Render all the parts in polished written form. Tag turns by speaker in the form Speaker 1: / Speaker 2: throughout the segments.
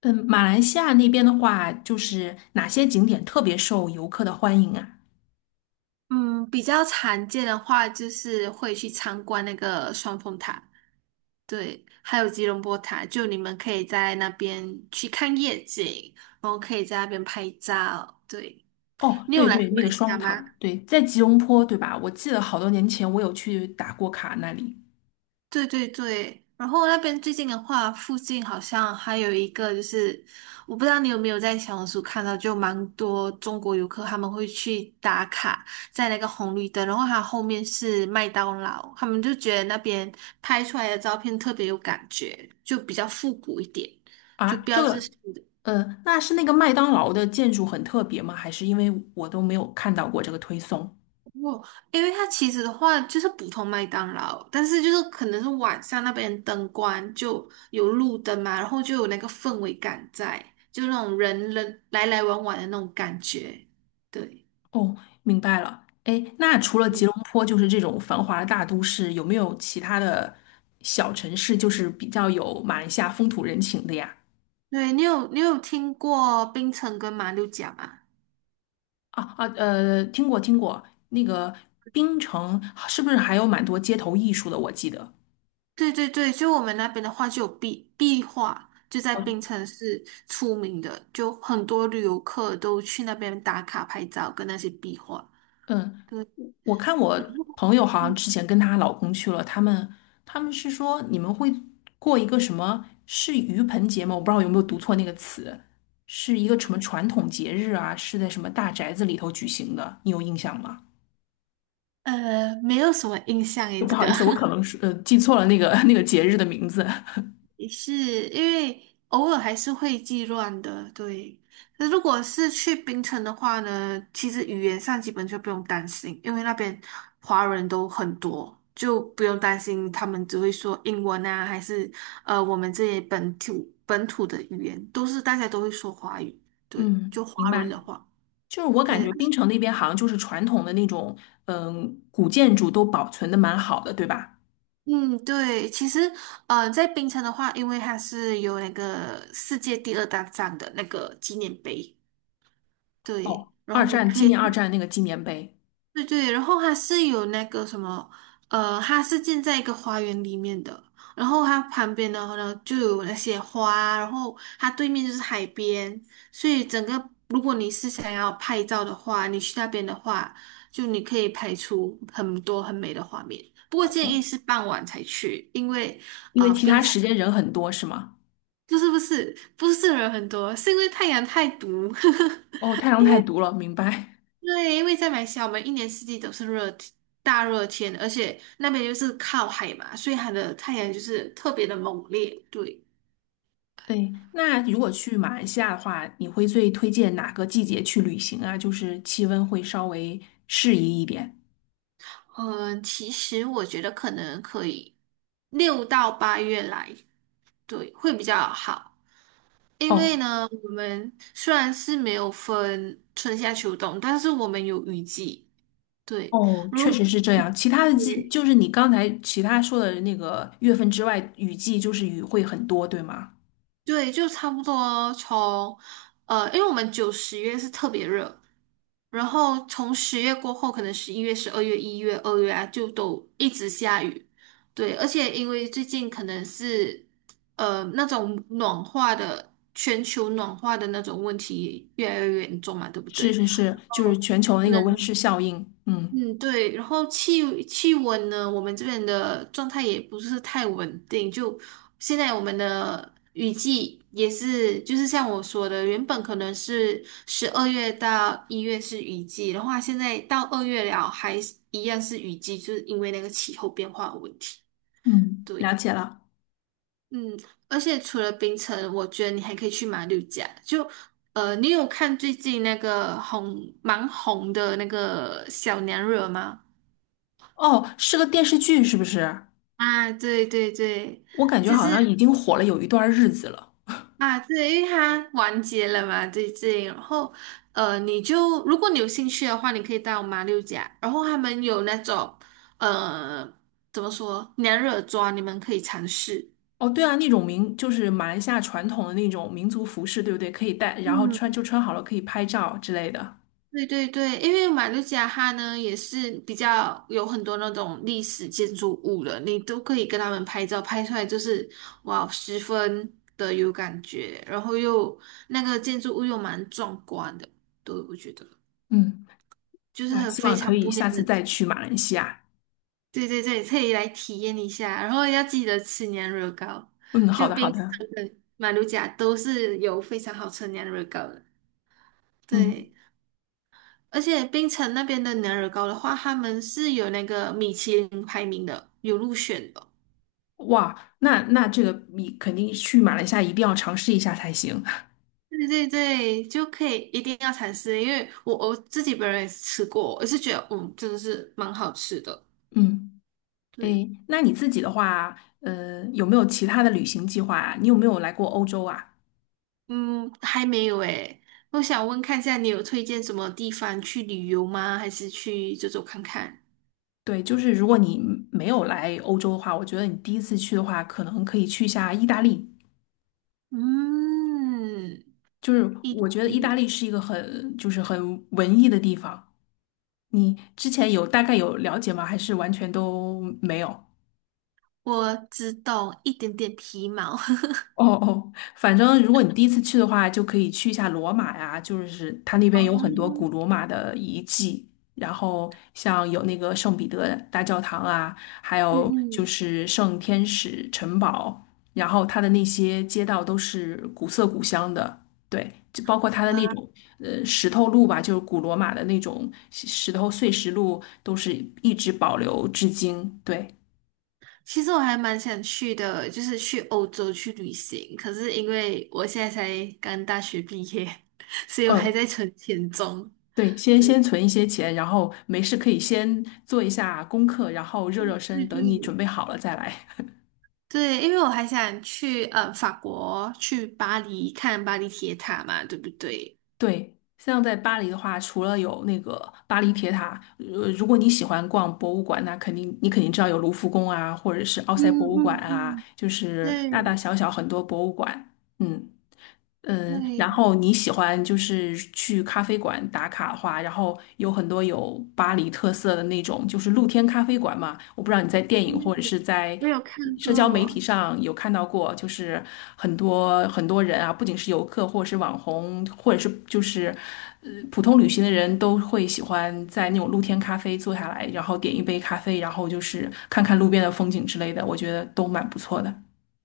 Speaker 1: 嗯，马来西亚那边的话，就是哪些景点特别受游客的欢迎啊？
Speaker 2: 嗯，比较常见的话就是会去参观那个双峰塔。对，还有吉隆坡塔，就你们可以在那边去看夜景，然后可以在那边拍照。对，
Speaker 1: 哦，
Speaker 2: 你有
Speaker 1: 对
Speaker 2: 来
Speaker 1: 对，
Speaker 2: 过
Speaker 1: 那
Speaker 2: 马
Speaker 1: 个
Speaker 2: 来西
Speaker 1: 双
Speaker 2: 亚吗？
Speaker 1: 塔，对，在吉隆坡，对吧？我记得好多年前我有去打过卡那里
Speaker 2: 对对对，然后那边最近的话，附近好像还有一个，就是我不知道你有没有在小红书看到，就蛮多中国游客他们会去打卡在那个红绿灯，然后它后面是麦当劳，他们就觉得那边拍出来的照片特别有感觉，就比较复古一点，就
Speaker 1: 啊。这
Speaker 2: 标志
Speaker 1: 个，
Speaker 2: 性的。
Speaker 1: 那是那个麦当劳的建筑很特别吗？还是因为我都没有看到过这个推送？
Speaker 2: 哦，因为它其实的话就是普通麦当劳，但是就是可能是晚上那边灯光就有路灯嘛，然后就有那个氛围感在，就那种人人来来往往的那种感觉。对。
Speaker 1: 哦，明白了。哎，那除了吉
Speaker 2: 嗯，
Speaker 1: 隆坡，就是这种繁华的大都市，有没有其他的小城市，就是比较有马来西亚风土人情的呀？
Speaker 2: 对，你有听过槟城跟马六甲吗？
Speaker 1: 听过听过，那个槟城是不是还有蛮多街头艺术的？我记得，
Speaker 2: 对对对，就我们那边的话就有壁画，就在
Speaker 1: 哦
Speaker 2: 槟城是出名的，就很多旅游客都去那边打卡拍照跟那些壁画。
Speaker 1: 嗯，
Speaker 2: 对。
Speaker 1: 我看我朋友好像之
Speaker 2: 嗯。
Speaker 1: 前跟她老公去了，他们是说你们会过一个什么是盂盆节吗？我不知道有没有读错那个词，是一个什么传统节日啊？是在什么大宅子里头举行的？你有印象吗？
Speaker 2: 没有什么印象诶，
Speaker 1: 不
Speaker 2: 这
Speaker 1: 好
Speaker 2: 个
Speaker 1: 意思，我可能是记错了那个 那个节日的名字。
Speaker 2: 也是因为偶尔还是会记乱的。对。那如果是去槟城的话呢，其实语言上基本就不用担心，因为那边华人都很多，就不用担心他们只会说英文啊，还是我们这些本土的语言，都是大家都会说华语。对，
Speaker 1: 嗯，
Speaker 2: 就
Speaker 1: 明
Speaker 2: 华人
Speaker 1: 白。
Speaker 2: 的话。
Speaker 1: 就是我感
Speaker 2: 对，
Speaker 1: 觉槟城那边好像就是传统的那种，嗯，古建筑都保存的蛮好的，对吧？
Speaker 2: 嗯，对，其实，在槟城的话，因为它是有那个世界第二大站的那个纪念碑。
Speaker 1: 哦，
Speaker 2: 对，然
Speaker 1: 二
Speaker 2: 后你
Speaker 1: 战纪
Speaker 2: 可以
Speaker 1: 念二战那个纪念碑。
Speaker 2: 对对，然后它是有那个什么，它是建在一个花园里面的，然后它旁边的话呢就有那些花，然后它对面就是海边，所以整个如果你是想要拍照的话，你去那边的话，就你可以拍出很多很美的画面。不过建议
Speaker 1: 哦，
Speaker 2: 是傍晚才去。因为
Speaker 1: 因
Speaker 2: 啊、
Speaker 1: 为
Speaker 2: 呃
Speaker 1: 其
Speaker 2: 冰
Speaker 1: 他
Speaker 2: 城
Speaker 1: 时间人很多，是吗？
Speaker 2: 不是不是不是人很多，是因为太阳太毒。
Speaker 1: 哦，太阳太毒了，明白。
Speaker 2: 对，因为在马来西亚，我们一年四季都是热天大热天，而且那边就是靠海嘛，所以它的太阳就是特别的猛烈。对，
Speaker 1: 对，那如果去马来西亚的话，你会最推荐哪个季节去旅行啊？就是气温会稍微适宜一点。
Speaker 2: 嗯，其实我觉得可能可以6到8月来，对，会比较好。因为
Speaker 1: 哦
Speaker 2: 呢，我们虽然是没有分春夏秋冬，但是我们有雨季。对，
Speaker 1: 哦，
Speaker 2: 如
Speaker 1: 确实是这样。其他的季，
Speaker 2: 对，
Speaker 1: 就是你刚才其他说的那个月份之外，雨季就是雨会很多，对吗？
Speaker 2: 对，就差不多从因为我们九十月是特别热，然后从10月过后，可能11月、12月、1月、2月啊，就都一直下雨。对，而且因为最近可能是那种暖化的全球暖化的那种问题越来越严重嘛，对不
Speaker 1: 是
Speaker 2: 对？
Speaker 1: 是是，就是全球那个温室效应。嗯
Speaker 2: 嗯，对，然后气温呢，我们这边的状态也不是太稳定。就现在我们的雨季也是，就是像我说的，原本可能是12月到1月是雨季的话，现在到二月了还是一样是雨季，就是因为那个气候变化的问题。
Speaker 1: 嗯，了
Speaker 2: 对。
Speaker 1: 解了。
Speaker 2: 嗯，而且除了槟城，我觉得你还可以去马六甲。就你有看最近那个蛮红的那个小娘惹吗？
Speaker 1: 哦，是个电视剧是不是？
Speaker 2: 啊，对对对，
Speaker 1: 我感觉
Speaker 2: 就
Speaker 1: 好像
Speaker 2: 是
Speaker 1: 已经火了有一段日子了。
Speaker 2: 啊，对，因为它完结了嘛，对对。然后你就如果你有兴趣的话，你可以到马六甲，然后他们有那种呃，怎么说娘惹妆，你们可以尝试。
Speaker 1: 哦，对啊，那种民就是马来西亚传统的那种民族服饰，对不对？可以带，然后穿
Speaker 2: 嗯。
Speaker 1: 就穿好了，可以拍照之类的。
Speaker 2: 对对对，因为马六甲它呢也是比较有很多那种历史建筑物了，你都可以跟他们拍照，拍出来就是哇，十分的有感觉，然后又那个建筑物又蛮壮观的。对，我觉得
Speaker 1: 嗯，
Speaker 2: 就是
Speaker 1: 那
Speaker 2: 很
Speaker 1: 希
Speaker 2: 非
Speaker 1: 望可
Speaker 2: 常
Speaker 1: 以
Speaker 2: 不一样
Speaker 1: 下次
Speaker 2: 的。
Speaker 1: 再去马来西亚。
Speaker 2: 对对对，可以来体验一下，然后要记得吃年惹糕，
Speaker 1: 嗯，
Speaker 2: 就
Speaker 1: 好的好
Speaker 2: 冰城
Speaker 1: 的。
Speaker 2: 跟马六甲都是有非常好吃年娘惹糕的。
Speaker 1: 嗯，
Speaker 2: 对。而且槟城那边的牛耳糕的话，他们是有那个米其林排名的，有入选的。
Speaker 1: 哇，那那这个你肯定去马来西亚一定要尝试一下才行。
Speaker 2: 对对对，就可以一定要尝试，因为我自己本人也是吃过，我也是觉得嗯，真的是蛮好吃的。
Speaker 1: 嗯。诶，
Speaker 2: 对，
Speaker 1: 那你自己的话，有没有其他的旅行计划啊？你有没有来过欧洲啊？
Speaker 2: 嗯，还没有诶，我想问看一下，你有推荐什么地方去旅游吗？还是去走走看看？
Speaker 1: 对，就是如果你没有来欧洲的话，我觉得你第一次去的话，可能可以去一下意大利。
Speaker 2: 嗯，
Speaker 1: 就是
Speaker 2: 一
Speaker 1: 我
Speaker 2: 点
Speaker 1: 觉得意大
Speaker 2: 点
Speaker 1: 利是一个很，就是很文艺的地方。你之前有大概有了解吗？还是完全都没有？
Speaker 2: 我只懂一点点皮毛。
Speaker 1: 哦哦，反正如果你第一次去的话，就可以去一下罗马呀，就是它那
Speaker 2: 哦，
Speaker 1: 边有很多古罗马的遗迹，然后像有那个圣彼得大教堂啊，还
Speaker 2: 嗯
Speaker 1: 有就
Speaker 2: 嗯，
Speaker 1: 是圣天使城堡，然后它的那些街道都是古色古香的，对，就包括它的那
Speaker 2: 哇。
Speaker 1: 种石头路吧，就是古罗马的那种石头碎石路，都是一直保留至今，对。
Speaker 2: 其实我还蛮想去的，就是去欧洲去旅行。可是因为我现在才刚大学毕业，所以我还
Speaker 1: 嗯，
Speaker 2: 在存钱中。
Speaker 1: 对，先存一些钱，然后没事可以先做一下功课，然后热热身，
Speaker 2: 对
Speaker 1: 等你准
Speaker 2: 对
Speaker 1: 备好了再来。
Speaker 2: 对，因为我还想去法国，去巴黎看巴黎铁塔嘛，对不对？
Speaker 1: 对，像在巴黎的话，除了有那个巴黎铁塔，如果你喜欢逛博物馆，那肯定知道有卢浮宫啊，或者是奥
Speaker 2: 嗯
Speaker 1: 赛博物馆
Speaker 2: 嗯
Speaker 1: 啊，
Speaker 2: 嗯，
Speaker 1: 就是大大
Speaker 2: 对
Speaker 1: 小小很多博物馆。嗯。嗯，然
Speaker 2: 对
Speaker 1: 后你喜欢就是去咖啡馆打卡的话，然后有很多有巴黎特色的那种，就是露天咖啡馆嘛。我不知道你在电影或者是
Speaker 2: 对，
Speaker 1: 在
Speaker 2: 我有看
Speaker 1: 社交媒体
Speaker 2: 过。
Speaker 1: 上有看到过，就是很多很多人啊，不仅是游客或者是网红，或者是就是普通旅行的人都会喜欢在那种露天咖啡坐下来，然后点一杯咖啡，然后就是看看路边的风景之类的，我觉得都蛮不错的。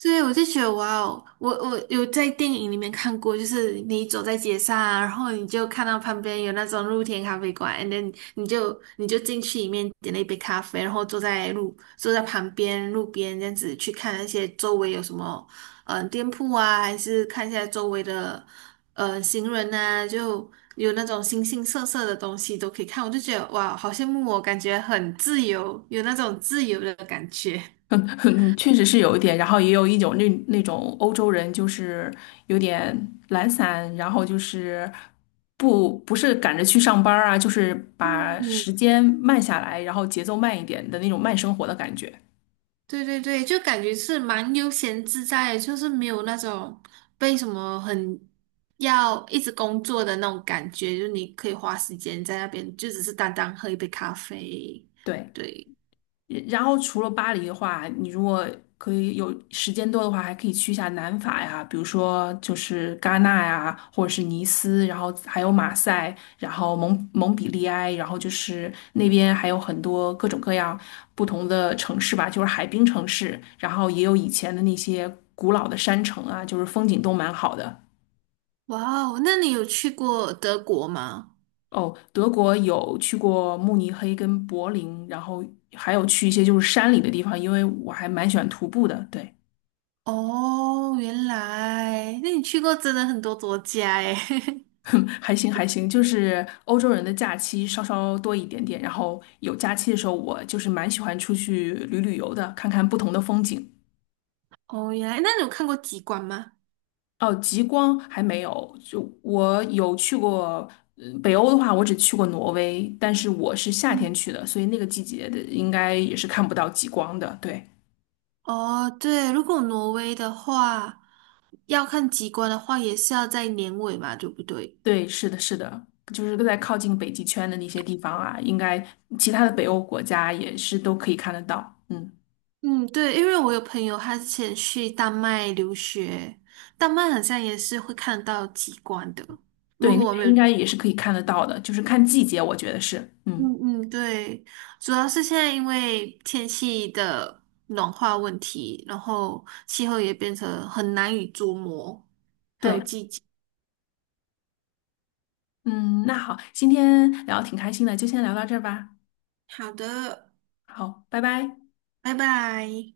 Speaker 2: 对，我就觉得哇哦，我有在电影里面看过，就是你走在街上啊，然后你就看到旁边有那种露天咖啡馆，and then 你就进去里面点了一杯咖啡，然后坐在旁边路边这样子去看那些周围有什么店铺啊，还是看一下周围的行人啊，就有那种形形色色的东西都可以看，我就觉得哇，好羡慕我，感觉很自由，有那种自由的感觉。
Speaker 1: 嗯，确实是有一点，然后也有一种那那种欧洲人，就是有点懒散，然后就是不是赶着去上班儿啊，就是把时间慢下来，然后节奏慢一点的那种慢生活的感觉。
Speaker 2: 对对对，就感觉是蛮悠闲自在的，就是没有那种被什么很要一直工作的那种感觉，就你可以花时间在那边，就只是单单喝一杯咖啡。
Speaker 1: 对。
Speaker 2: 对，
Speaker 1: 然后除了巴黎的话，你如果可以有时间多的话，还可以去一下南法呀，比如说就是戛纳呀，或者是尼斯，然后还有马赛，然后蒙彼利埃，然后就是那边还有很多各种各样不同的城市吧，就是海滨城市，然后也有以前的那些古老的山城啊，就是风景都蛮好的。
Speaker 2: 哇哦，那你有去过德国吗？
Speaker 1: 哦，德国有去过慕尼黑跟柏林，然后还有去一些就是山里的地方，因为我还蛮喜欢徒步的，对。
Speaker 2: 哦，原来，那你去过真的很多国家诶。
Speaker 1: 还行还行，就是欧洲人的假期稍稍多一点点，然后有假期的时候，我就是蛮喜欢出去旅旅游的，看看不同的风景。
Speaker 2: 哦，原来，那你有看过极光吗？
Speaker 1: 哦，极光还没有，就我有去过，北欧的话，我只去过挪威，但是我是夏天
Speaker 2: 嗯，
Speaker 1: 去的，所以那个季节的应该也是看不到极光的。对
Speaker 2: 哦，对，如果挪威的话，要看极光的话，也是要在年尾嘛，对不对？
Speaker 1: 对，是的，是的，就是在靠近北极圈的那些地方啊，应该其他的北欧国家也是都可以看得到。嗯。
Speaker 2: 嗯，对，因为我有朋友，他之前去丹麦留学，丹麦好像也是会看到极光的。
Speaker 1: 对，
Speaker 2: 如
Speaker 1: 那
Speaker 2: 果我没
Speaker 1: 边应
Speaker 2: 有，
Speaker 1: 该也是可以看得到的，就是看季节，我觉得是，嗯，
Speaker 2: 嗯嗯，对，主要是现在因为天气的暖化问题，然后气候也变成很难以捉摸，还有
Speaker 1: 对，
Speaker 2: 季节。
Speaker 1: 嗯，那好，今天聊得挺开心的，就先聊到这儿吧，
Speaker 2: 好的，
Speaker 1: 好，拜拜。
Speaker 2: 拜拜。